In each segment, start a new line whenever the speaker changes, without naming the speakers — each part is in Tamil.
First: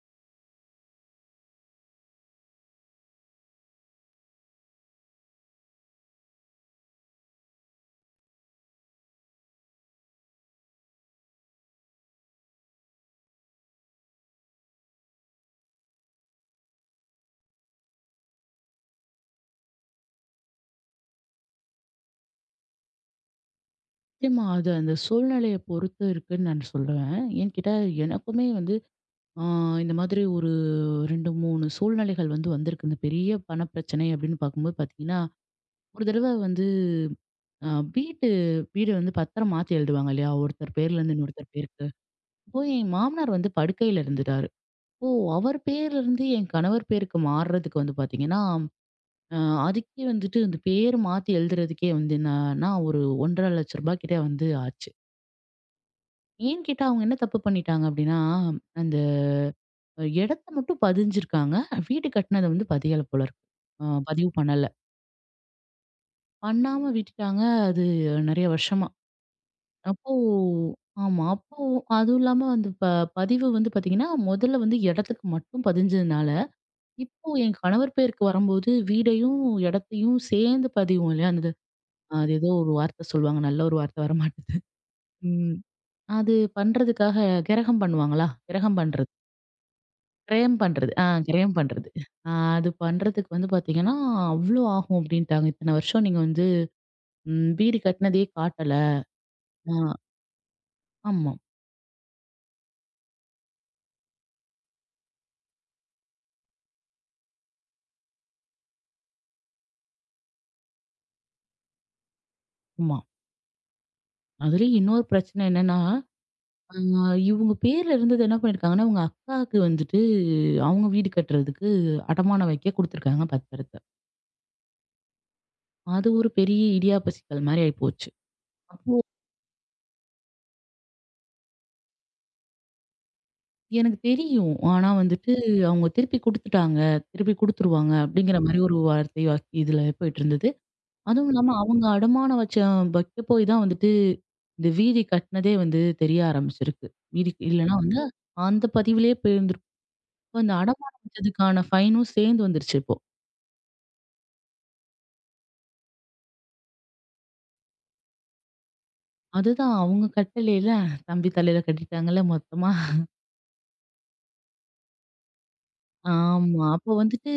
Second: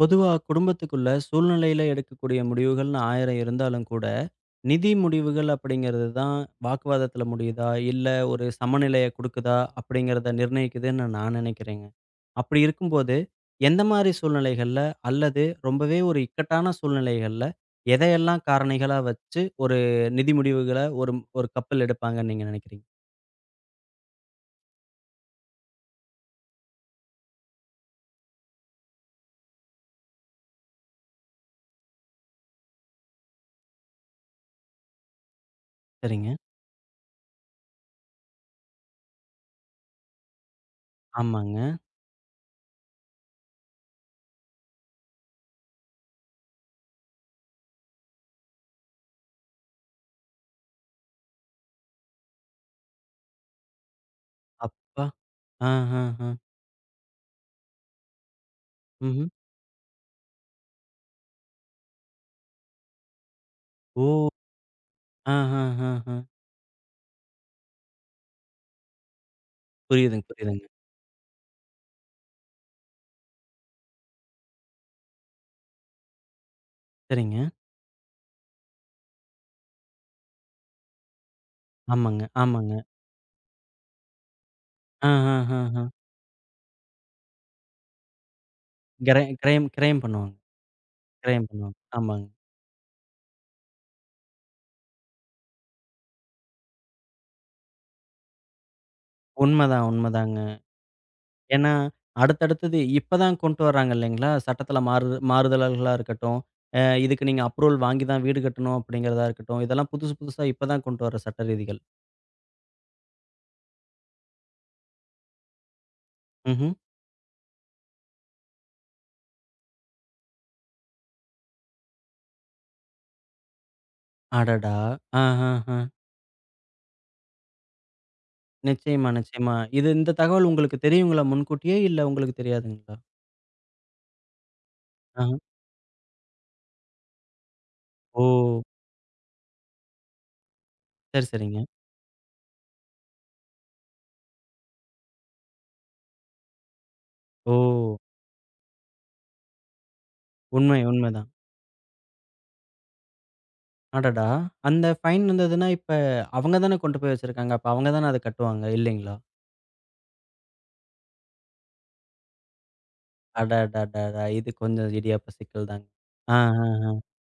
பொதுவா குடும்பத்துக்குள்ள சூழ்நிலையில எடுக்கக்கூடிய முடிவுகள்னு 1000 இருந்தாலும் கூட, நிதி முடிவுகள் அப்படிங்கிறது தான் வாக்குவாதத்துல முடியுதா? இல்ல ஒரு சமநிலைய குடுக்குதா? அப்படிங்கிறத நிர்ணயிக்குதுன்னு நான் நினைக்கிறேங்க. அப்படி இருக்கும்போது, எந்த மாரி சூழ்நிலைகள்ல அல்லது ரொம்பவே ஒரு இக்கட்டான சூழ்நிலைகள்ல, எதையெல்லாம் காரணிகளா வச்சு ஒரு நிதி முடிவுகள ஒரு ஒரு கப்பல் எடுப்பாங்கன்னு நீங்க நினைக்கிறீங்க?
நிச்சயமா அது அந்த சூழ்நிலைய பொறுத்து இருக்குன்னு நான் சொல்லுவேன். ஏன்னு கேட்டா, எனக்குமே வந்து ஆ இந்த மாதிரி ஒரு 2, 3 சூழ்நிலைகள் வந்திருக்கு. இந்த பெரிய பண பிரச்சனை அப்படின்னு பார்க்கும்போது பார்த்தீங்கன்னா, ஒரு தடவ
சரிங்க.
வந்து அ வீட்டு வீடு வந்து பத்திரம் மாத்தி எழுதுவாங்க இல்லையா? ஒருத்தர் பேர்லேருந்து இன்னொருத்தர்
ஆமாங்க.
பேருக்கு. அப்போ என் மாமனார் வந்து படுக்கையில இருந்துட்டாரு. அப்போ அவர் பேர்லேருந்து என் கணவர் பேருக்கு மாறுறதுக்கு வந்து பார்த்தீங்கன்னா, அ அதுக்கே வந்துட்டு அந்த பேர் மாத்தி எழுதுறதுக்கே வந்து என்னன்னா ஒரு 1,50,000 ரூபா கிட்ட வந்து ஆச்சு.
அப்பா! ஆ, ஆ, ஆ.
ஏன்னு கேட்டா, அவங்க என்ன தப்பு பண்ணிட்டாங்க அப்டின்னா, அந்த
ம்ஹ்ம்.
இடத்த மட்டும் பதிஞ்சிருக்காங்க. வீடு கட்டுனத வந்து பதியல போல இருக்கு.
ஓ!
பதிவு பண்ணல.
ஆ, ஆ, ஆ, ஆ.
பண்ணாம விட்டுட்டாங்க. அது நெறைய வருஷமா. அப்போ
புரியுதுங்க, புரியுதுங்க.
ஆமா. அப்போ அதுவும் இல்லாம அந்த பதிவு வந்து பார்த்தீங்கன்னா, முதல்ல வந்து இடத்துக்கு மட்டும் பதிஞ்சதுனால, இப்போ
சரிங்க.
என் கணவர் பேருக்கு வரும்போது வீடையும், இடத்தையும் சேர்ந்து பதிவோம் இல்லையா?
ஆமாங்க,
அது ஏதோ ஒரு
ஆமாங்க.
வார்த்த சொல்லுவாங்க. நல்ல ஒரு வார்த்த வரமாட்டேது.
ஆ, ஆ,
ம்.
ஆ, ஆ.
அது பண்றதுக்காக கிரகம் பண்ணுவாங்களா? கிரகம் பண்றது.
கிரைம் பண்ணுவாங்க.
கிரயம் பண்றது.
கிரைம்
கிரயம்
பண்ணுவாங்க.
பண்றது.
ஆமாங்க.
ஆ அது பண்றதுக்கு வந்து பார்த்தீங்கன்னா, அவ்ளோ ஆகும் அப்டின்ட்டாங்க. இத்தன வருஷம் நீங்க வந்து வீடு கட்டினதே காட்டல. ஆ
உண்மதான், உண்மதாங்க.
ஆமா,
ஏன்னா, அடுத்தடுத்தது இப்பதான் கொண்டு வர்றாங்க இல்லைங்களா? சட்டத்தில மாறு மாறுதல்களா இருக்கட்டும், இதுக்கு நீங்க அப்ரூவல் வாங்கி தான் வீடு கட்டணும் அப்படிங்கிறதா இருக்கட்டும், இதெல்லாம் புதுசு புதுசா இப்ப தான் கொண்டு வர சட்ட ரீதிகள்.
ஆமா. அதுலயும் இன்னொரு பிரச்சனை என்னன்னா,
ம்ஹ்ம்.
அ இவுங்க பேர்ல இருந்தது என்ன பண்ணியிருக்காங்கன்னா, உங்க அக்காவுக்கு வந்துட்டு அவங்க வீடு கட்டுறதுக்கு அடமானம் வைக்க குடுத்துருக்காங்க பத்திரத்த.
அடடா! ஆ, ஆ, ஆ.
அது ஒரு பெரிய இடியாப்ப சிக்கல் மாரி ஆயிப்போச்சு. அப்போ
நிச்சயமா, நிச்சயமா. இது இந்த தகவல் உங்களுக்கு தெரியுங்களா முன்கூட்டியே? இல்ல உங்களுக்கு தெரியாதுங்களா?
எனக்கு தெரியும். ஆனா
ஆஹ.
வந்துட்டு அவங்க திருப்பி குடுத்துட்டாங்க. திருப்பி குடுத்துருவாங்க
ஓ!
அப்டிங்கிற மாரி ஒரு வார்த்தை இதுல போயிட்டு இருந்தது.
சரி,
அதுவும் இல்லாம
சரிங்க.
அவங்க அடமானம் வைக்க போய் தான் வந்துட்டு, இந்த வீதி கட்டுனதே வந்து தெரிய ஆரம்பிச்சிருக்கு. வீதி
ஓ!
இல்லன்னா வந்து அந்த பதிவிலேயே போயிருந்திருக்கும். இப்ப அந்த
உண்மை,
அடமானம்
உண்மைதான்.
வச்சதுக்கான ஃபைனும் சேர்ந்து வந்துருச்சு இப்போ.
அடடா! அந்த ஃபைன் வந்ததுன்னா, இப்ப அவங்க தானே கொண்டு போய் வச்சிருக்காங்க. அப்ப அவங்க தானே அத கட்டுவாங்க இல்லைங்களா?
அதுதான் அவங்க கட்டலைல, தம்பி தலையில கட்டிட்டாங்கல்ல மொத்தமா.
அடடடடா! இது கொஞ்சம் இடியாப்ப சிக்கல் தாங்க. ஆ,
ஆமா.
ஆ,
அப்போ
ஆ.
வந்துட்டு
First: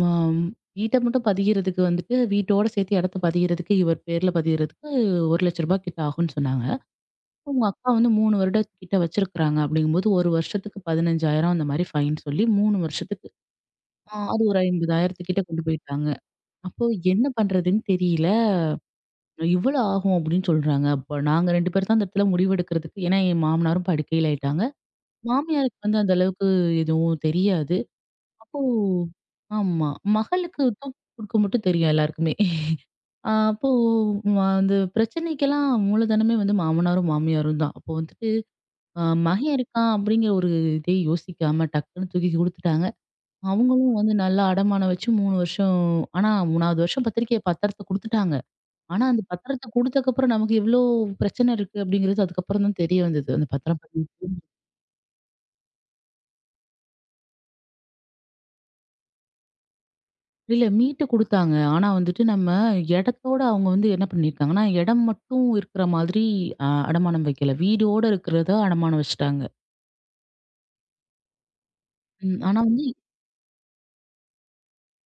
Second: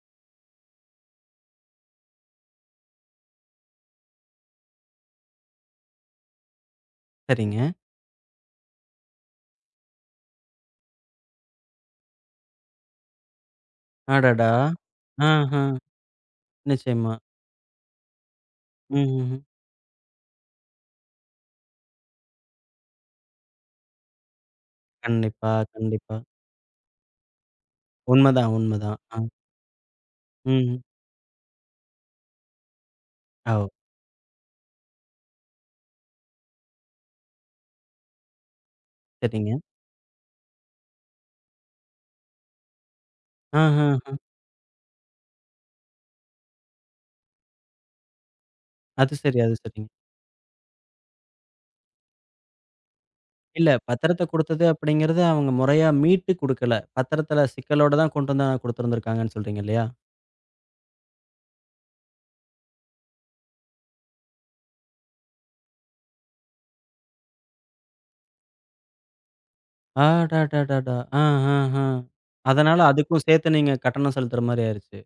மம் வீட்ட மட்டும் பதிகிறதுக்கு வந்துட்டு, வீட்டோட சேர்த்து இடத்த பதிகிறதுக்கு, இவர் பேர்ல பதிகிறதுக்கு ரூ. 1,00,000 கிட்ட ஆகும்னு சொன்னாங்க. உங்க
சரிங்க.
அக்கா வந்து 3 வருடத்துக்கிட்ட வச்சிருக்கிறாங்க. அப்படிங்கும்போது 1 வருஷத்துக்கு 15,000 அந்த மாரி ஃபைன் சொல்லி 3 வருஷத்துக்கு. ஆ. அது
அடடா!
ஒரு 50,000 கிட்ட
ஆஹ.
கொண்டு போயிட்டாங்க. அப்போ
நிச்சயமா.
என்ன பண்றதுன்னு தெரியல.
ம்ஹ்ஹ்ம்.
இவ்வளோ ஆகும் அப்படின்னு சொல்றாங்க. அப்ப நாங்க 2 பேர் தான் அந்த இடத்துல முடிவெடுக்கிறதுக்கு ஏன்னா என் மாமனாரும் படுக்கையில ஆயிட்டாங்க.
கண்டிப்பா,
மாமியாருக்கு வந்து அந்த
கண்டிப்பா.
அளவுக்கு எதுவும் தெரியாது.
உண்மதான்,
அப்போ
உண்மதான். ஆ.
ஆமா. மகளுக்கு
ம்.
தூக்கி குடுக்க மட்டும் தெரியும் எல்லாருக்குமே.
ஓ!
அப்போ வந்து பிரச்சனைக்கெல்லாம் மூலதனமே வந்து மாமனாரும், மாமியாரும் தான். அப்போ வந்துட்டு
சரிங்க.
மகன் இருக்கான் அப்படிங்கிற ஒரு இதே யோசிக்காம டக்குன்னு தூக்கி குடுத்துட்டாங்க. அவங்களும் வந்து
ஆஹஹ.
நல்லா அடமானம் வச்சு 3 வருஷம் ஆனா 3வது வருஷம் பத்திரத்த குடுத்துட்டாங்க. ஆனா
அது
அந்த
சரி, அது
பத்திரத்த
சரிங்க.
குடுத்ததுக்கப்புறம் நமக்கு எவ்ளோ பிரச்சனை இருக்கு அப்படிங்கிறது அதுக்கப்புறம் தான் தெரிய வந்தது. அந்த
இல்ல
பத்திரம் பத்தி.
பத்திரத்த குடுத்தது அப்படிங்கிறது அவங்க முறையா மீட்டு குடுக்கல. பத்திரத்தில சிக்கலோட தான் கொண்டு வந்து குடுத்துருந்துருக்காங்கன்னு சொல்றீங்க இல்லையா?
இல்ல மீட்டு குடுத்தாங்க. ஆனா வந்துட்டு நம்ம இடத்தோட அவங்க வந்து என்ன பண்ணியிருக்காங்கன்னா, இடம் மட்டும் இருக்கிற மாதிரி அடமானம் வைக்கல. வீடோட இருக்கிறத அடமானம் வச்சுட்டாங்க.
அடடடடா! ஆ, ஆ, ஆ.
ம். ஆனா
அதனால
வந்து
அதுக்கும் சேர்த்து நீங்க கட்டணம் செலுத்துற மாரி ஆயிருச்சு.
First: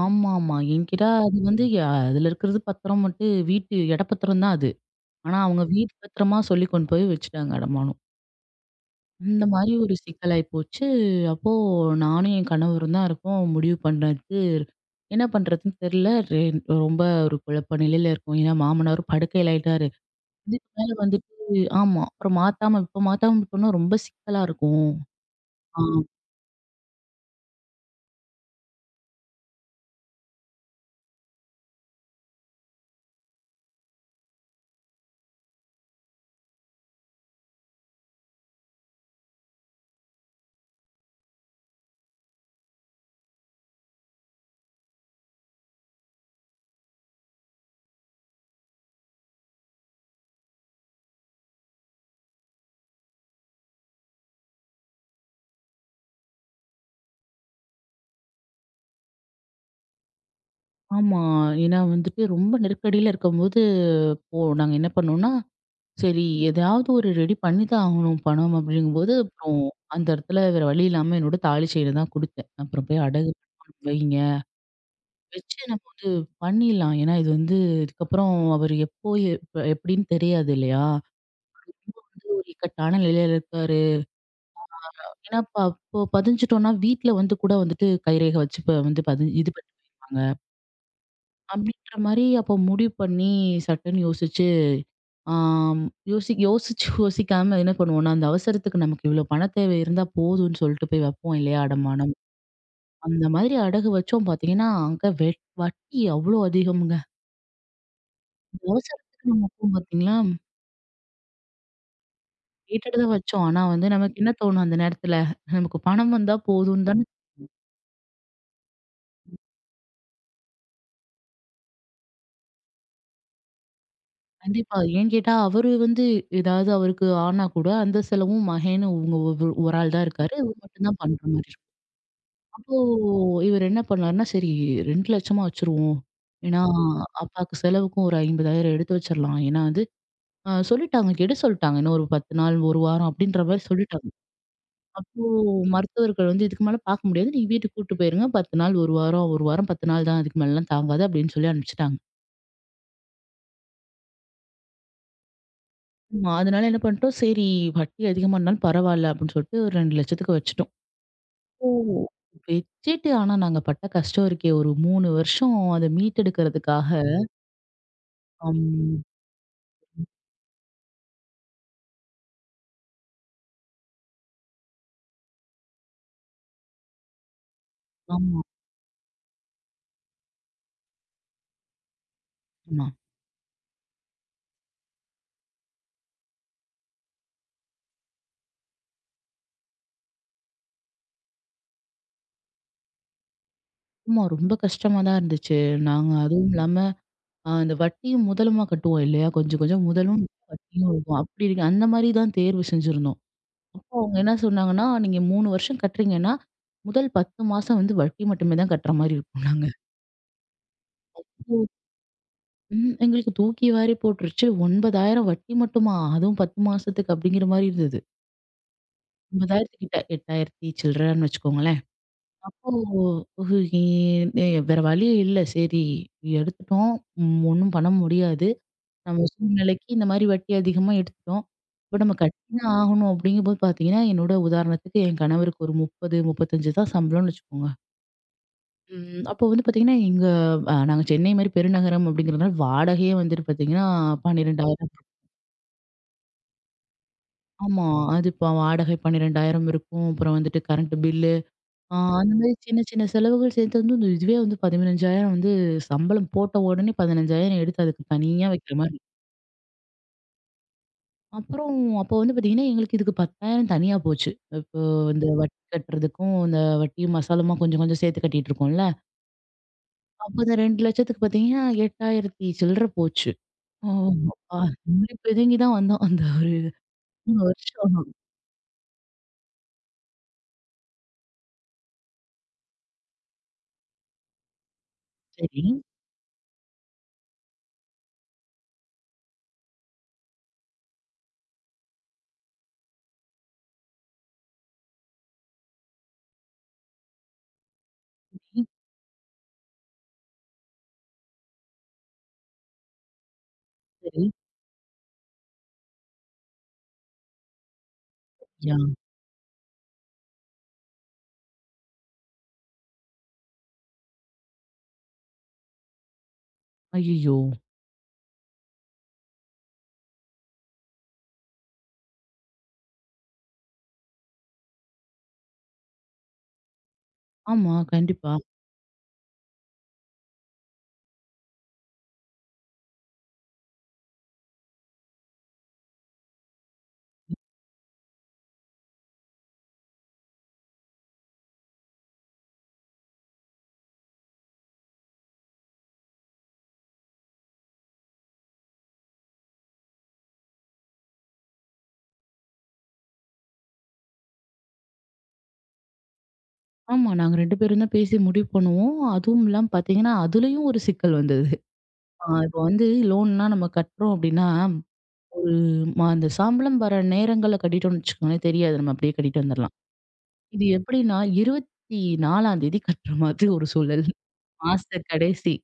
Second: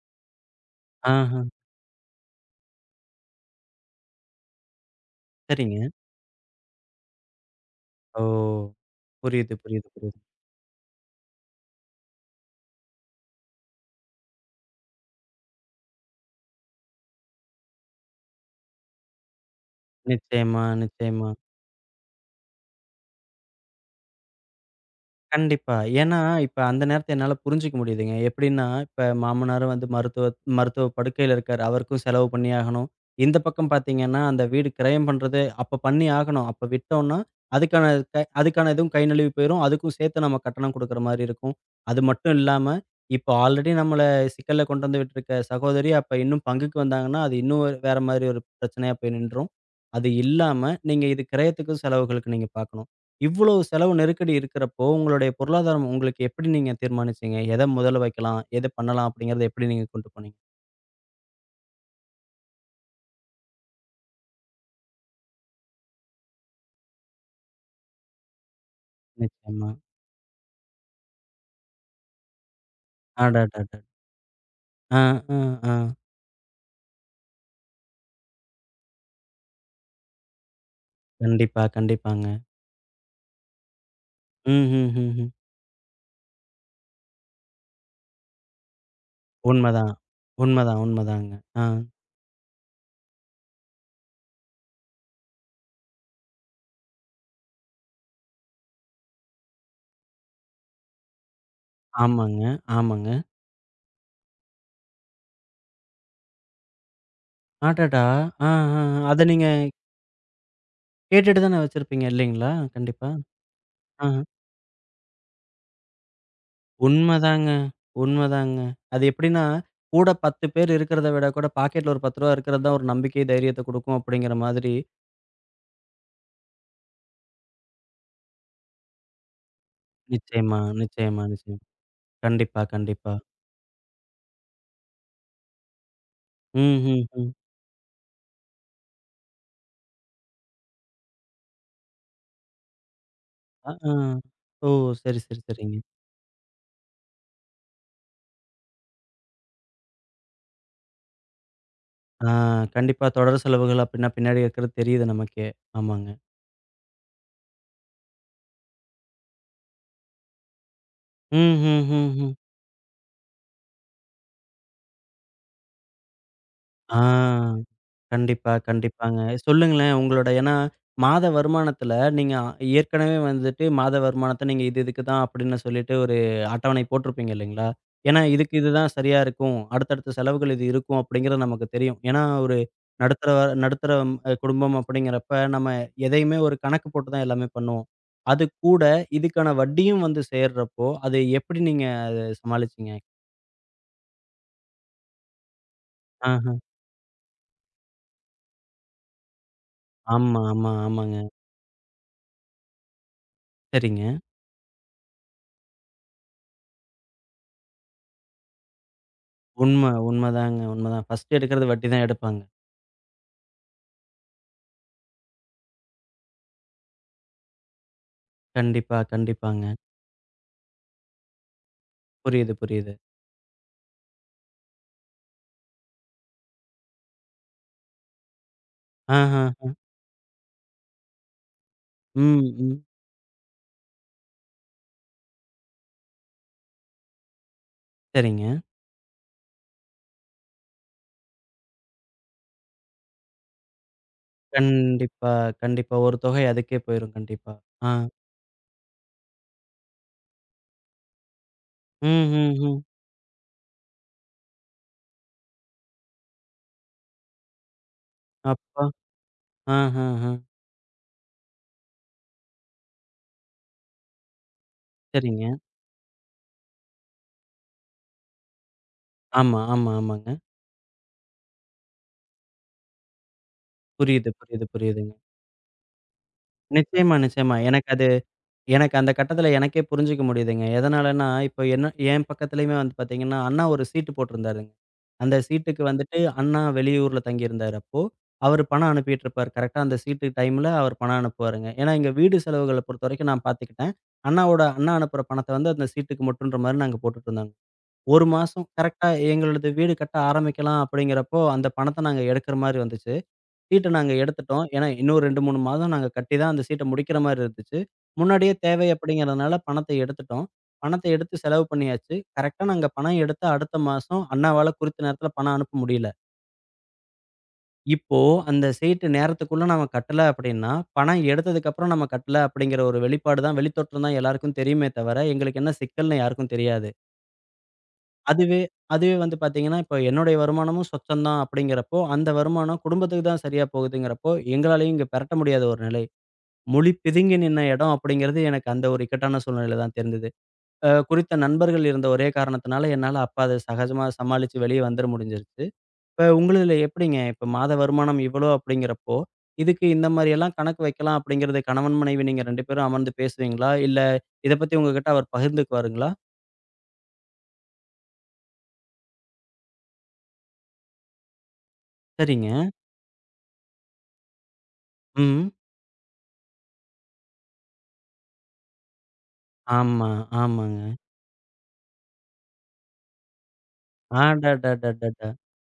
ஆமாமா. என்கிட்ட
ஆஹ.
அது வந்து அதுல இருக்கிறது பத்திரம் மட்டும் வீட்டு இடப்பத்திரம் தான் அது. ஆனா, அவங்க
சரிங்க.
வீடு பத்திரமா சொல்லி கொண்டு போய் வச்சுட்டாங்க அடமானம்.
ஓ!
இந்த
புரியுது,
மாரி
புரியுது,
ஒரு
புரியுது.
சிக்கலாயி போச்சு. அப்போ நானும் என் கணவரும் தான் இருக்கோம். முடிவு பண்றது என்ன பண்றதுன்னு தெரியல. ரெ ரொம்ப ஒரு குழப்ப நிலையில இருக்கோம். ஏன்னா மாமனாரும் படுக்கையில ஆயிட்டாரு.
நிச்சயமா,
இதுக்கு மேல
நிச்சயமா.
வந்துட்டு ஆமா. அப்புறம் மாத்தாம இப்ப மாத்தாம விட்டோம்னா ரொம்ப சிக்கலா இருக்கும்.
கண்டிப்பா.
ஆ
ஏன்னா, இப்ப அந்த நேரத்த என்னால புரிஞ்சுக்க முடியுதுங்க. எப்படின்னா, இப்ப மாமனாரும் வந்து மருத்துவ மருத்துவ படுக்கையில இருக்காரு. அவருக்கும் செலவு பண்ணி ஆகணும். இந்த பக்கம் பார்த்தீங்கன்னா, அந்த வீடு கிரயம் பண்றது அப்ப பண்ணி ஆகணும். அப்ப விட்டோம்னா, அதுக்கான அதுக்கான இதுவும் கை நழுவி போயிரும். அதுக்கும் சேர்த்து நம்ம கட்டணம் குடுக்குற மாரி இருக்கும். அது மட்டும் இல்லாம, இப்ப ஆல்ரெடி நம்மள சிக்கல்ல கொண்டு வந்து விட்டுருக்க சகோதரி, அப்ப இன்னும் பங்குக்கு வந்தாங்கன்னா, அது இன்னும் வேற மாரி ஒரு பிரச்சனையா போய் நின்றும். அது இல்லாம, நீங்க இது கிரயத்துக்கும் செலவுகளுக்கு நீங்க பார்க்கணும். இவ்வளவு செலவு நெருக்கடி இருக்கிறப்போ, உங்களுடைய பொருளாதாரம் உங்களுக்கு எப்படி நீங்க தீர்மானிச்சீங்க? எத முதல்ல வைக்கலாம்? எத பண்ணலாம்? அப்படிங்கிறத எப்படி நீங்க கொண்டு போனீங்க?
ஆமா. ஏன்னா வந்துட்டு ரொம்ப நெருக்கடியில இருக்கும்போது, அப்போ நாங்க என்ன பண்ணோம்னா சரி, எதாவது ஒரு ரெடி பண்ணி தான் ஆகணும் பணம் அப்படிங்கும்போது, அப்புறம்
நிச்சயமா.
அந்த இடத்துல வேற வழி இல்லாம என்னோட தாலி செயின தான் குடுத்தேன். அப்புறம் போய் அடகு
அடடடட!
பணம் வைங்க.
ஆ, ஆ,
வச்சு
ஆ.
நம்ம வந்து பண்ணிடலாம். ஏன்னா இது வந்து இதுக்கப்புறம் அவரு எப்போ எப்படின்னு தெரியாது இல்லையா?
கண்டிப்பா, கண்டிப்பாங்க.
வந்து ஒரு இக்கட்டான நிலையில இருக்காரு.
ம், ம், ம், ம்.
ஏன்னா அப்போ பதிஞ்சுட்டோம்னா, வீட்ல வந்து கூட வந்துட்டு கைரேகை வச்சு வந்து இது
உண்மதான்.
பண்ணிருவாங்க.
உண்மதான், உண்மதாங்க. ஆ.
அப்படின்ற மாரி அப்போ முடிவு பண்ணி சட்டன்னு யோசிச்சு ஆம். யோசிச்சு யோசிக்காம என்ன பண்ணுவோம்னா, அந்த அவசரத்துக்கு நமக்கு இவ்வளோ பண தேவை இருந்தா போதும்ன்னு சொல்லிட்டு போய் வைப்போம் இல்லையா அடமானம்.
ஆமாங்க, ஆமாங்க.
அந்த மாதிரி அடகு வச்சோம் பார்த்தீங்கன்னா, அங்க வட்டி அவ்வளோ அதிகம்ங்க.
அடடா! ஆ, ஆ, ஆ. அத
அவசரத்துக்கு நம்ம
நீங்க
வைப்போம் பார்த்தீங்களா,
கேட்டுட்டு தானே வச்சிருப்பீங்க இல்லைங்களா?
கேட்டுட்டு
கண்டிப்பா.
தான் வச்சோம். ஆனா வந்து
ஆ.
நமக்கு என்ன தோணும் அந்த நேரத்துல, நமக்கு பணம் வந்தா போதும்னு தானே
உண்மதாங்க. உண்மதாங்க. அது எப்படின்னா, கூட 10 பேர் இருக்கிறத விட கூட பாக்கெட்ல ஒரு ரூ. 10 இருக்கிறது தான் ஒரு நம்பிக்கை, தைரியத்த குடுக்கும் அப்படிங்கிற மாதிரி.
கண்டிப்பா. ஏன்னு கேட்டா அவரு வந்து ஏதாவது அவருக்கு ஆனா கூட அந்த செலவும் மகேன்னு இவங்க ஒரு ஒரு ஆள் தான் இருக்காரு. இவரு
நிச்சயமா,
மட்டும் தான் பண்ற
நிச்சயமா,
மாரி
நிச்சயமா. கண்டிப்பா,
அப்போ
கண்டிப்பா.
இவரு என்ன பண்ணாருன்னா, சரி 2,00,000 வச்சுருவோம்.
ம்,
ஏன்னா,
ம், ம்.
அப்பாக்கு செலவுக்கும் ஒரு 50,000 எடுத்து வச்சிரலாம். ஏன்னா வந்து சொல்லிட்டாங்க. கெடு சொல்லிட்டாங்க. இன்னும் ஒரு 10 நாள், 1 வாரம் அப்படின்ற மாரி
அ, ஆ.
சொல்லிட்டாங்க.
ஓ! சரி,
அப்போ
சரி, சரிங்க.
மருத்துவர்கள் வந்து இதுக்கு மேல பாக்க முடியாது. நீங்க வீட்டுக்கு கூட்டு போயிருங்க. 10 நாள், 1 வாரம், 1 வாரம் 10 நாள் தான். அதுக்கு மேலலாம் தாங்காது அப்படின்னு சொல்லி அனுப்பிச்சுட்டாங்க.
ஆ கண்டிப்பா தொடர் செலவுகள் அப்படின்னா பின்னாடி இருக்கிறது தெரியுது நமக்கே. ஆமாங்க.
ஆமா. அதனால என்ன பண்ணிட்டோம், சரி வட்டி அதிகமா இருந்தாலும் பரவால்ல அப்படின்னு சொல்லிட்டு ஒரு 2,00,000க்கு வச்சுட்டோம்.
ம்,
ஓ!
ம், ம், ம்.
வச்சுட்டு ஆனா நாங்க பட்ட கஷ்டம் இருக்கே! ஒரு 3 வருஷம் அத மீட்டெடுக்கிறதுக்காக.
ஆ. கண்டிப்பா,
அம்.
கண்டிப்பாங்க. சொல்லுங்களேன் உங்களோட ஏன்னா, மாத வருமானத்துல நீங்க ஏற்கனவே வந்துட்டு மாத வருமானத்த நீங்க இது இதுக்கு தான் அப்படின்னு சொல்லிட்டு ஒரு அட்டவணை போட்டிருப்பீங்க இல்லைங்களா? ஏன்னா,
ஆமா,
இதுக்கு இதுதான் சரியா இருக்கும். அடுத்தடுத்த செலவுகள் இது இருக்கும் அப்படிங்கிறது நமக்கு தெரியும். ஏன்னா, ஒரு
ஆமா.
நடுத்தர நடுத்தர குடும்பம் அப்படிங்கிறப்ப நம்ம எதையுமே ஒரு கணக்கு போட்டு தான் எல்லாமே பண்ணுவோம். அது கூட இதுக்கான வட்டியும் வந்து சேர்றப்போ, அது எப்படி நீங்க அத சமாளிச்சீங்க?
ஆமா. ரொம்ப கஷ்டமா தான் இருந்துச்சு. நாங்க அதுவும்
ஆஹ.
இல்லாம, அந்த வட்டியும் முதலுமா கட்டுவோம் இல்லையா? கொஞ்சம் கொஞ்சம் முதலும்
ஆமா, ஆமா,
வட்டியும்
ஆமாங்க.
இருக்கும். அப்படி இருக்கு. அந்த மாரி தான் தேர்வு செஞ்சிருந்தோம். அப்போ
சரிங்க.
அவங்க என்ன சொன்னாங்கன்னா, "நீங்க 3 வருஷம் கட்டுறீங்கன்னா, முதல் 10 மாசம் வந்து வட்டி மட்டுமே தான் கட்டுற மாரி இருக்கும்" நாங்க.
உண்ம, உண்மதாங்க. உண்மதான். ஃபர்ஸ்ட்
ஓ,
எடுக்கிறது வட்டி தான் எடுப்பாங்க.
ம். எங்களுக்கு தூக்கி வாரி போட்டுருச்சு. 9,000 வட்டி மட்டுமா? அதுவும் 10 மாசத்துக்கு அப்படிங்கிற மாரி இருந்தது.
கண்டிப்பா, கண்டிப்பாங்க.
9,000 கிட்ட 8,000 சில்றன்னு வச்சுக்கோங்களேன்.
புரியுது,
அப்போ
புரியுது.
உ- இ- வேற வழியே இல்ல. சரி எடுத்துட்டோம். ஒண்ணும் பண்ண முடியாது. நம்ம
ஆஹா.
சூழ்நிலைக்கு இந்த மாரி வட்டி அதிகமா எடுத்துட்டோம். இப்ப நம்ம
ம்,
கட்டி தான்
ம்.
ஆகணும் அப்படிங்கும்போது பார்த்தீங்கன்னா, என்னோட உதாரணத்துக்கு என் கணவருக்கு ஒரு 30, 35 தான் சம்பளம்னு வச்சுக்கோங்க.
சரிங்க.
அப்போ வந்து பார்த்தீங்கன்னா, எங்க நாங்க சென்னை மாரி பெருநகரம் அப்படிங்கிறதுனால வாடகையே வந்துட்டு பார்த்தீங்கன்னா, 12,000
கண்டிப்பா, கண்டிப்பா. ஒரு தொகை அதுக்கே போயிரும் கண்டிப்பா.
ஆமா.
ஆ.
அது இப்ப வாடகை 12,000 இருக்கும். அப்புறம் வந்துட்டு கரண்ட் பில்
ம்,
அந்த மாரி
ம்,
சின்ன
ம்.
சின்ன செலவுகள் சேர்த்து வந்து இந்த இதுவே வந்து 15,000 வந்து சம்பளம் போட்ட உடனே 15,000 எடுத்து அதுக்கு தனியா வைக்கிற
அப்பா!
மாரி.
ஆஹஹ.
அப்புறம் அப்போ வந்து பார்த்தீங்கன்னா, எங்களுக்கு இதுக்கு 10,000 தனியா போச்சு. இப்போ இந்த
சரிங்க.
வட்டி கட்டுறதுக்கும், இந்த வட்டியும் மசாலுமா கொஞ்சம் கொஞ்சம் சேர்த்து கட்டிட்டு இருக்கோம்ல.
ஆமா, ஆமா, ஆமாங்க.
அப்போ இந்த 2,00,000த்துக்கு பார்த்தீங்கன்னா, 8,000 சில்லற போச்சு. ஓ!
புரியுது,
அப்பா!
புரியுது, புரியுதுங்க.
துள்ளி பிதுங்கி தான் வந்தோம். அந்த ஒரு
நிச்சயமா,
3
நிச்சயமா.
வருஷம்.
எனக்கு அந்த கட்டத்தில எனக்கே புரிஞ்சுக்க முடியுதுங்க. எதனாலன்னா, இப்போ என்ன என் பக்கத்துலயுமே வந்து பார்த்தீங்கன்னா, அண்ணா ஒரு சீட்டு போட்டிருந்தாருங்க. அந்த
சரி.
சீட்டுக்கு வந்துட்டு அண்ணா வெளியூர்ல தங்கியிருந்தாரு அப்போ. அவரு பணம் அனுப்பிட்டுருப்பாரு. கரெக்ட்டா அந்த சீட்டு டைம்ல அவரு பணம் அனுப்புவாருங்க. ஏன்னா, எங்க வீடு செலவுகள பொறுத்தவரைக்கும் நான் பார்த்துக்கிட்டேன். அண்ணாவோட அண்ணா அனுப்புற பணத்த வந்து அந்த சீட்டுக்கு மட்டுன்ற மாரி நாங்க போட்டுட்டுருந்தோங்க. 1 மாசம் கரெக்ட்டா எங்களது வீடு கட்ட ஆரம்பிக்கலாம் அப்படிங்கிறப்போ, அந்த பணத்த நாங்க எடுக்கிற மாரி வந்துச்சு. சீட்ட நாங்க
சரி.
எடுத்துட்டோம். ஏன்னா இன்னும் 2, 3 மாதம் நாங்க கட்டி தான் அந்த சீட்ட முடிக்கிற மாரி இருந்துச்சு. முன்னாடியே
யா.
தேவை அப்படிங்கிறதுனால பணத்த எடுத்துட்டோம். பணத்த எடுத்து செலவு பண்ணியாச்சு. கரெக்ட்டா நாங்க பணம் எடுத்து அடுத்த மாசம் அண்ணாவால குறித்த நேரத்துல பணம் அனுப்ப முடியல.
ஐய்யய்யோ!
இப்போ அந்த சீட்டு நேரத்துக்குள்ள நம்ம கட்டல அப்படின்னா, பணம் எடுத்ததுக்கப்புறம் நம்ம கட்டல அப்படிங்கிற ஒரு வெளிப்பாடு தான் வெளித்தோற்றம் தான் எல்லாருக்கும் தெரியுமே தவிர, எங்களுக்கு என்ன சிக்கல்ன்னு யாருக்கும் தெரியாது.
ஆமா, கண்டிப்பா.
அதுவே அதுவே வந்து பாத்தீங்கன்னா, இப்ப என்னுடைய வருமானமும் சொச்சம் தான் அப்படிங்கிறப்போ, அந்த வருமானம் குடும்பத்துக்கு தான் சரியா போகுதுங்கிறப்போ, எங்களாலயும் இங்க பெரட்ட முடியாத ஒரு நிலை. மொழி பிதுங்கி நின்ன இடம் அப்படிங்கிறது எனக்கு அந்த ஒரு இக்கட்டான சூழ்நிலையில தான் தெரிந்தது. குறித்த நண்பர்கள் இருந்த ஒரே காரணத்தினால என்னால அப்ப அத சகஜமா சமாளிச்சு வெளிய வந்துர முடிஞ்சிருச்சு. இப்ப உங்களுதுல எப்படிங்க? இப்ப மாத வருமானம் இவ்வளோ அப்படிங்கிறப்போ, இதுக்கு இந்த மாரியெல்லாம் கணக்கு வைக்கலாம் அப்படிங்கிறது கணவன், மனைவி நீங்க 2 பேரும் அமர்ந்து பேசுவீங்களா? இல்ல இத பத்தி உங்ககிட்ட அவர் பகிர்ந்துக்குவாருங்களா?
ஆமா. நாங்க 2 பேரும் தான் பேசி முடிவு பண்ணுவோம். அதுவும் இல்லாம பார்த்தீங்கன்னா, அதுலயும் ஒரு சிக்கல் வந்தது. இப்போ
சரிங்க.
வந்து லோன்லாம் நம்ம கட்டுறோம் அப்டின்னா,
ம்.
ஒரு அந்த சம்பளம் வர நேரங்கள்ல கட்டிட்டோம்னு வச்சுக்கோங்களேன், தெரியாது. நம்ம அப்டியே கட்டிட்டு வந்துரலாம்.
ஆமா,
இது
ஆமாங்க.
எப்டின்னா 24ஆம் தேதி கட்டுற மாதிரி ஒரு சூழல். மாச
அடடடடடா!
கடைசி.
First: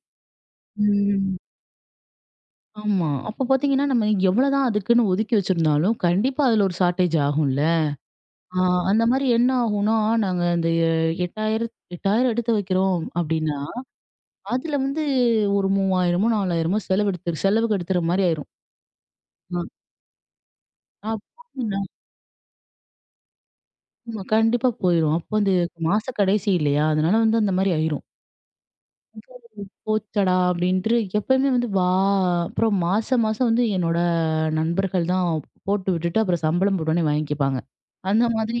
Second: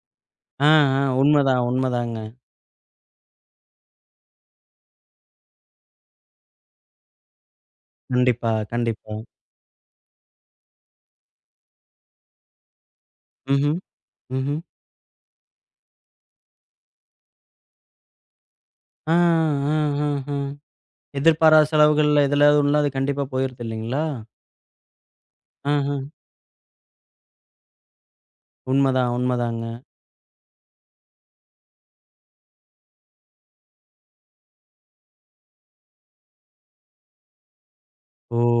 ஆ, ஆ.
ம்.
உண்மதான், உண்மதாங்க.
ஆமா. அப்போ பார்த்தீங்கன்னா, நம்ம எவ்வளோதான் அதுக்குன்னு ஒதுக்கி வச்சிருந்தாலும், கண்டிப்பா அதுல ஒரு ஷார்டேஜ் ஆகும்ல.
கண்டிப்பா,
ஆ அந்த
கண்டிப்பா.
மாரி என்ன ஆகும்னா, நாங்க அந்த 8000 8,000 எடுத்து வைக்கிறோம் அப்டின்னா
ம்ஹ்ம், ம்ஹ்ம்.
அதுல வந்து ஒரு 3000மோ, 4000மோ செலவெடுத்துரு செலவுக்கு எடுத்துற மாரி ஆயிரும்.
ஆ,
ஆ.
ஆ, ஆ, ஆ.
அப்போ
எதிர்பாராத செலவுகள்ல எதுலயாவது ஒண்ணுல அது கண்டிப்பா போயிருது இல்லைங்களா?
ஆமா கண்டிப்பா போயிரும். அப்போ அந்த
ஆஹ.
மாச கடைசி இல்லையா? அதனால வந்து அந்த மாரி ஆயிரும்.
உண்மதான்,
அப்போ
உண்மதாங்க.
போச்சடா! அப்படின்ட்டு எப்பயுமே வந்து அப்புறம் மாசம் மாசம் வந்து என்னோட நண்பர்கள் தான் போட்டு விட்டுட்டு, அப்புறம் சம்பளம் போட்டோனே வாங்கிப்பாங்க. அந்த
ஓ!
மாதிரி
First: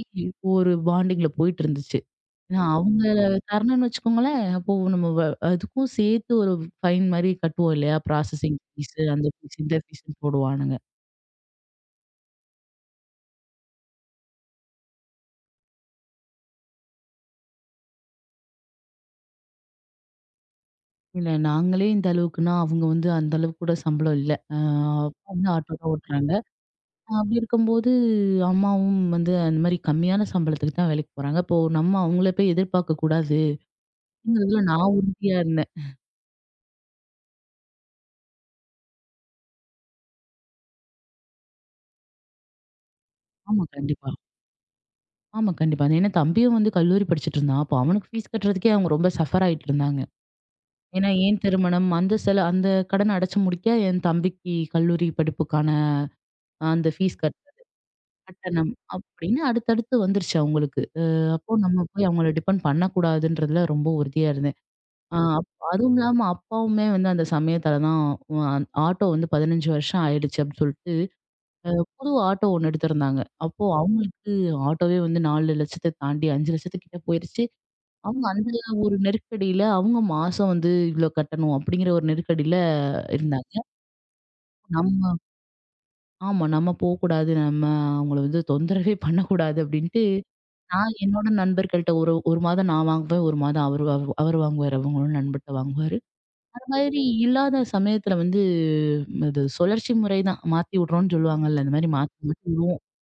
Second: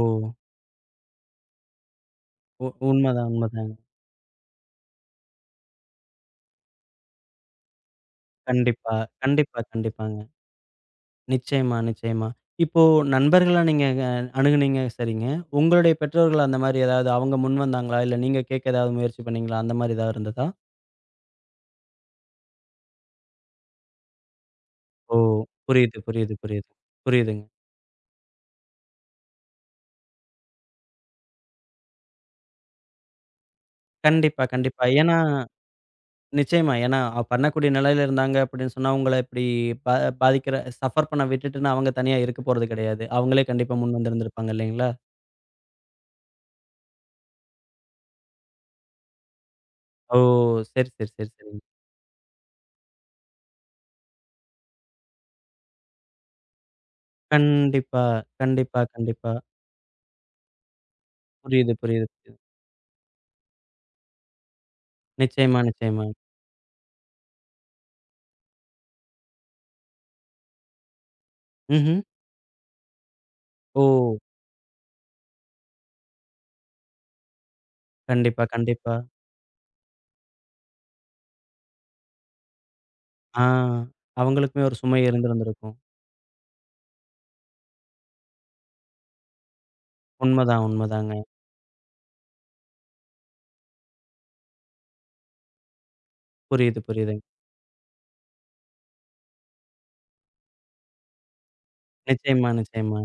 ஒரு பாண்டிங்ல போயிட்டு இருந்துச்சு. ஏன்னா அவங்க
உண்மதான், உண்மதாங்க.
தரணும்னு வச்சுக்கோங்களேன், அப்போ நம்ம அதுக்கும் சேர்த்து ஒரு ஃபைன் மாரி கட்டுவோம் இல்லையா? ப்ராசஸிங்
கண்டிப்பா,
ஃபீஸு, அந்த
கண்டிப்பா,
ஃபீஸ் இந்த
கண்டிப்பாங்க.
ஃபீஸ்ன்னு போடுவானுங்க.
நிச்சயமா, நிச்சயமா. இப்போ நண்பர்களா நீங்க அணுகுனீங்க சரிங்க. உங்களுடைய பெற்றோர்கள் அந்த மாரி ஏதாவது அவங்க முன் வந்தாங்களா? இல்ல நீங்க கேட்க ஏதாவது முயற்சி பண்ணீங்களா? அந்த மாரி ஏதாவது இருந்ததா?
இல்ல நாங்களே இந்த அளவுக்குன்னா, அவங்க வந்து அந்த அளவுக்கு கூட சம்பளம் இல்ல.
ஓ!
அப்பா வந்து ஆட்டோ தான்
புரியுது,
ஓட்டுறாங்க.
புரியுது, புரியுது.
அப்படி
புரியுதுங்க.
இருக்கும்போது அம்மாவும் வந்து அந்த மாரி கம்மியான சம்பளத்துக்கு தான் வேலைக்கு போறாங்க. இப்போ நம்ம அவங்கள போய் எதிர்பார்க்க கூடாது.
கண்டிப்பா,
அப்படிங்கிறதுல
கண்டிப்பா.
நான்
ஏன்னா
உறுதியா இருந்தேன்.
நிச்சயமா. ஏன்னா, அவ பண்ணக்கூடிய நிலையில இருந்தாங்க அப்படின்னு சொன்னா, உங்கள இப்படி பா பாதிக்கிற சஃபர் பண்ண விட்டுட்டுன்னு அவங்க தனியா இருக்க போறது கிடையாது. அவங்களே
ஆமா
கண்டிப்பா முன்
கண்டிப்பா.
வந்திருந்திருப்பாங்க இல்லைங்களா?
ஆமா கண்டிப்பா. ஏன்னா தம்பியும் வந்து கல்லூரி படிச்சுட்டு இருந்தான். அப்போ அவனுக்கு ஃபீஸ் கட்டுறதுக்கே அவங்க ரொம்ப சஃபர் ஆயிட்டு இருந்தாங்க.
ஓ! சரி,
ஏன்னா
சரி, சரி, சரிங்க.
திருமணம் அந்த அந்த கடன அடைச்சு முடிக்க என் தம்பிக்கு கல்லூரி படிப்புக்கான அந்த ஃபீஸ்
கண்டிப்பா,
கட்டணம்
கண்டிப்பா, கண்டிப்பா.
அப்படின்னு அடுத்தடுத்து வந்துருச்சு அவங்களுக்கு. அப்போ
புரியுது,
நம்ம
புரியுது,
போய் அவங்கள
புரியுது.
டிபெண்ட் பண்ணக்கூடாதுன்றதுல ரொம்ப உறுதியா இருந்தேன்.
நிச்சயமா,
அதுவும்
நிச்சயமா.
இல்லாம அப்பாவுமே வந்து அந்த சமயத்துல தான் ஆட்டோ வந்து 15 வருஷம் ஆயிடுச்சு அப்படின்னு சொல்லிட்டு,
ம்ஹ்ம்.
புது ஆட்டோ ஒண்ணு எடுத்திருந்தாங்க. அப்போ
ஓ!
அவங்களுக்கு ஆட்டோவே வந்து 4,00,000 தாண்டி 5,00,000 கிட்ட போயிருச்சு. அவங்க
கண்டிப்பா,
அந்த
கண்டிப்பா.
ஒரு நெருக்கடியில அவங்க மாசம் வந்து இவ்ளோ கட்டணும் அப்படிங்கிற ஒரு நெருக்கடியில
ஆ
இருந்தாங்க.
அவங்களுக்குமே ஒரு சுமை
நம்ம
இருந்திருந்திருக்கும்.
ஆமா நம்ம போக்கூடாது. நம்ம அவங்கள வந்து தொந்தரவே பண்ணக்கூடாது அப்படின்ட்டு
உண்மதான்,
நான்
உண்மதாங்க.
என்னோட நண்பர்கள்ட்ட ஒரு 1 மாதம் நான் வாங்குவேன். 1 மாதம் அவரு அவரு அவரு வாங்குவாரு. அவங்களோட நண்பர்ட்ட வாங்குவாரு. அந்த
புரியுது,
மாதிரி
புரியுதுங்க.
இல்லாத சமயத்துல வந்து இது சுழற்சி முறை தான். மாத்தி விடுறோம்ன்னு சொல்லுவாங்கல்ல. அந்த மாதிரி மாத்தி மாத்தி
நிச்சயமா,
விடுவோம்.
நிச்சயமா.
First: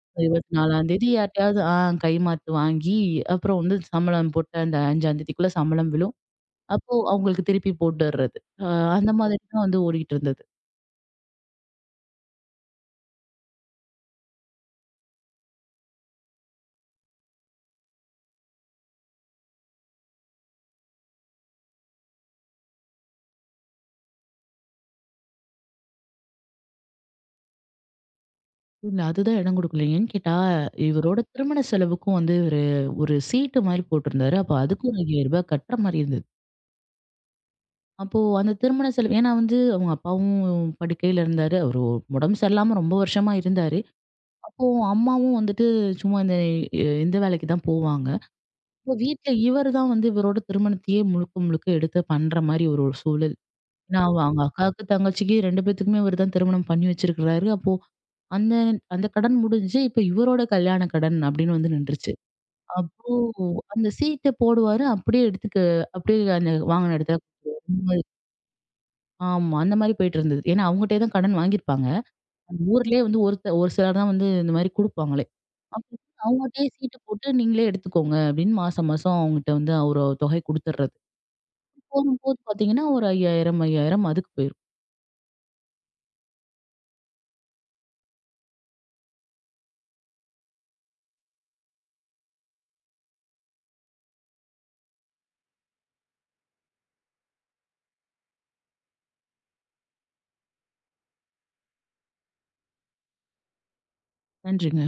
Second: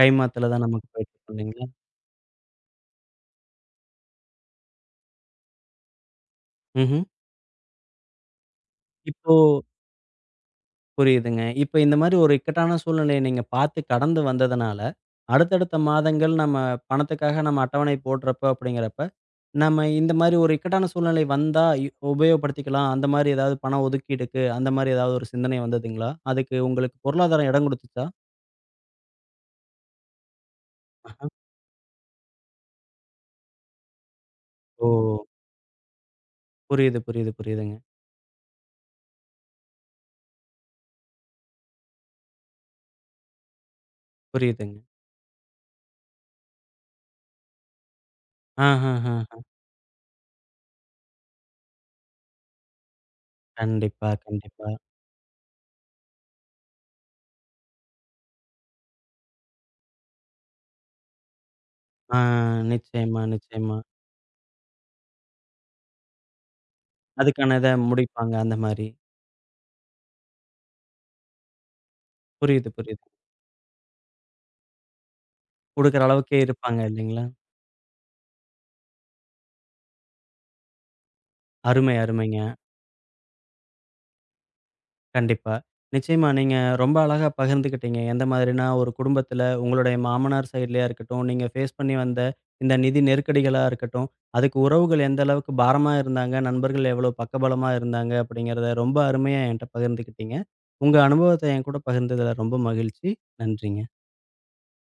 கைமாத்துல தான் நமக்கு
24ஆந்தேதி
போயிட்டுருக்கும்
யார்ட்டயாவது
இல்லைங்களா?
கை மாத்து வாங்கி, அப்புறம் வந்து சம்பளம் போட்டு அந்த 5ஆந்தேதிக்குள்ள சம்பளம் விழும். அப்போ
ம்ஹ்ம்.
அவங்களுக்கு திருப்பி போட்டுறது. அ அந்த
இப்
மாதிரி தான் வந்து ஓடிக்கிட்டு இருந்தது.
புரியுதுங்க. இப்ப இந்த மாரி ஒரு இக்கட்டான சூழ்நிலைய நீங்க பார்த்து கடந்து வந்ததுனால, அடுத்தடுத்த மாதங்கள் நம்ம பணத்துக்காக நம்ம அட்டவணை போடுறப்ப அப்படிங்கிறப்ப, நம்ம இந்த மாரி ஒரு இக்கட்டான சூழ்நிலை வந்தா உபயோகப்படுத்திக்கலாம். அந்த மாரி ஏதாவது பண ஒதுக்கீடுக்கு அந்த மாரி ஏதாவது ஒரு சிந்தனை வந்ததுங்களா? அதுக்கு உங்களுக்கு பொருளாதாரம் இடம் குடுத்துச்சா?
இல்ல அதுதான் இடம் கொடுக்கல. ஏன்னு கேட்டா, இவரோட திருமண செலவுக்கும் வந்து இவரு ஒரு சீட்டு மாரி போட்டிருந்தாரு. அப்ப அதுக்கு
ஓ!
ஒரு ரூ. 5,000 கட்டுற மாரி இருந்தது.
புரியுது, புரியுது, புரியுதுங்க.
அப்போ அந்த திருமண செலவு ஏன்னா வந்து அவங்க அப்பாவும் படுக்கையில இருந்தாரு. அவரு உடம்பு சரியில்லாம ரொம்ப வருஷமா இருந்தாரு. அப்போ
புரியுதுங்க.
அம்மாவும் வந்துட்டு சும்மா இந்த வேலைக்கு தான் போவாங்க. அப்போ வீட்ல
ஆஹஹஹ.
இவரு தான் வந்து இவரோட திருமணத்தையே முழுக்க, முழுக்க எடுத்து பண்ற மாரி ஒரு ஒரு சூழல். ஏன்னா
கண்டிப்பா,
அவங்க
கண்டிப்பா.
அக்காவுக்கு, தங்கச்சிக்கு 2 பேத்துக்குமே இவரு தான் திருமணம் பண்ணி வச்சிருக்கிறாரு. அப்போ அந்த அந்த கடன் முடிஞ்சு இப்ப இவரோட கல்யாண கடன் அப்படின்னு வந்து நின்றுச்சு.
ஆ
அப்போ
நிச்சயமா, நிச்சயமா.
அந்த சீட்ட போடுவாரு. அப்படியே எடுத்துக்க அப்படியே அந்த வாங்குன இடத்துல
அதுக்கான இத முடிப்பாங்க அந்த மாரி.
ஆமா. அந்த மாரி போயிட்டு இருந்தது. ஏன்னா அவங்கட்டயே தான் கடன் வாங்கியிருப்பாங்க.
புரியுது,
ஊர்லயே
புரியுது.
வந்து ஒரு சிலர் தான் வந்து இந்த மாரி குடுப்பாங்களே. அப்படி
குடுக்குற அளவுக்கே
அவங்கட்டயே
இருப்பாங்க
சீட்டு
இல்லைங்களா?
போட்டு நீங்களே எடுத்துக்கோங்க அப்படின்னு மாசம் மாசம் அவங்ககிட்ட வந்து ஒரு தொகை குடுத்துர்றது.
அருமை,
போகும்போது
அருமைங்க.
பார்த்தீங்கன்னா, ஒரு 5,000, 5,000 அதுக்கு போயிரும்.
கண்டிப்பா. நிச்சயமா நீங்க ரொம்ப அழகா பகிர்ந்துக்கிட்டீங்க. எந்த மாதிரினா ஒரு குடும்பத்தில உங்களுடைய மாமனார் சைட்லயா இருக்கட்டும், நீங்க ஃபேஸ் பண்ணி வந்த இந்த நிதி நெருக்கடிகளா இருக்கட்டும், அதுக்கு உறவுகள் எந்த அளவுக்கு பாரமா இருந்தாங்க, நண்பர்கள் எவ்வளோ பக்கபலமா இருந்தாங்க அப்படிங்கிறத ரொம்ப அருமையா என்ட்ட பகிர்ந்துக்கிட்டீங்க. உங்க அனுபவத்த என்கூட பகிர்ந்ததுல ரொம்ப மகிழ்ச்சி. நன்றிங்க.
நன்றிங்க.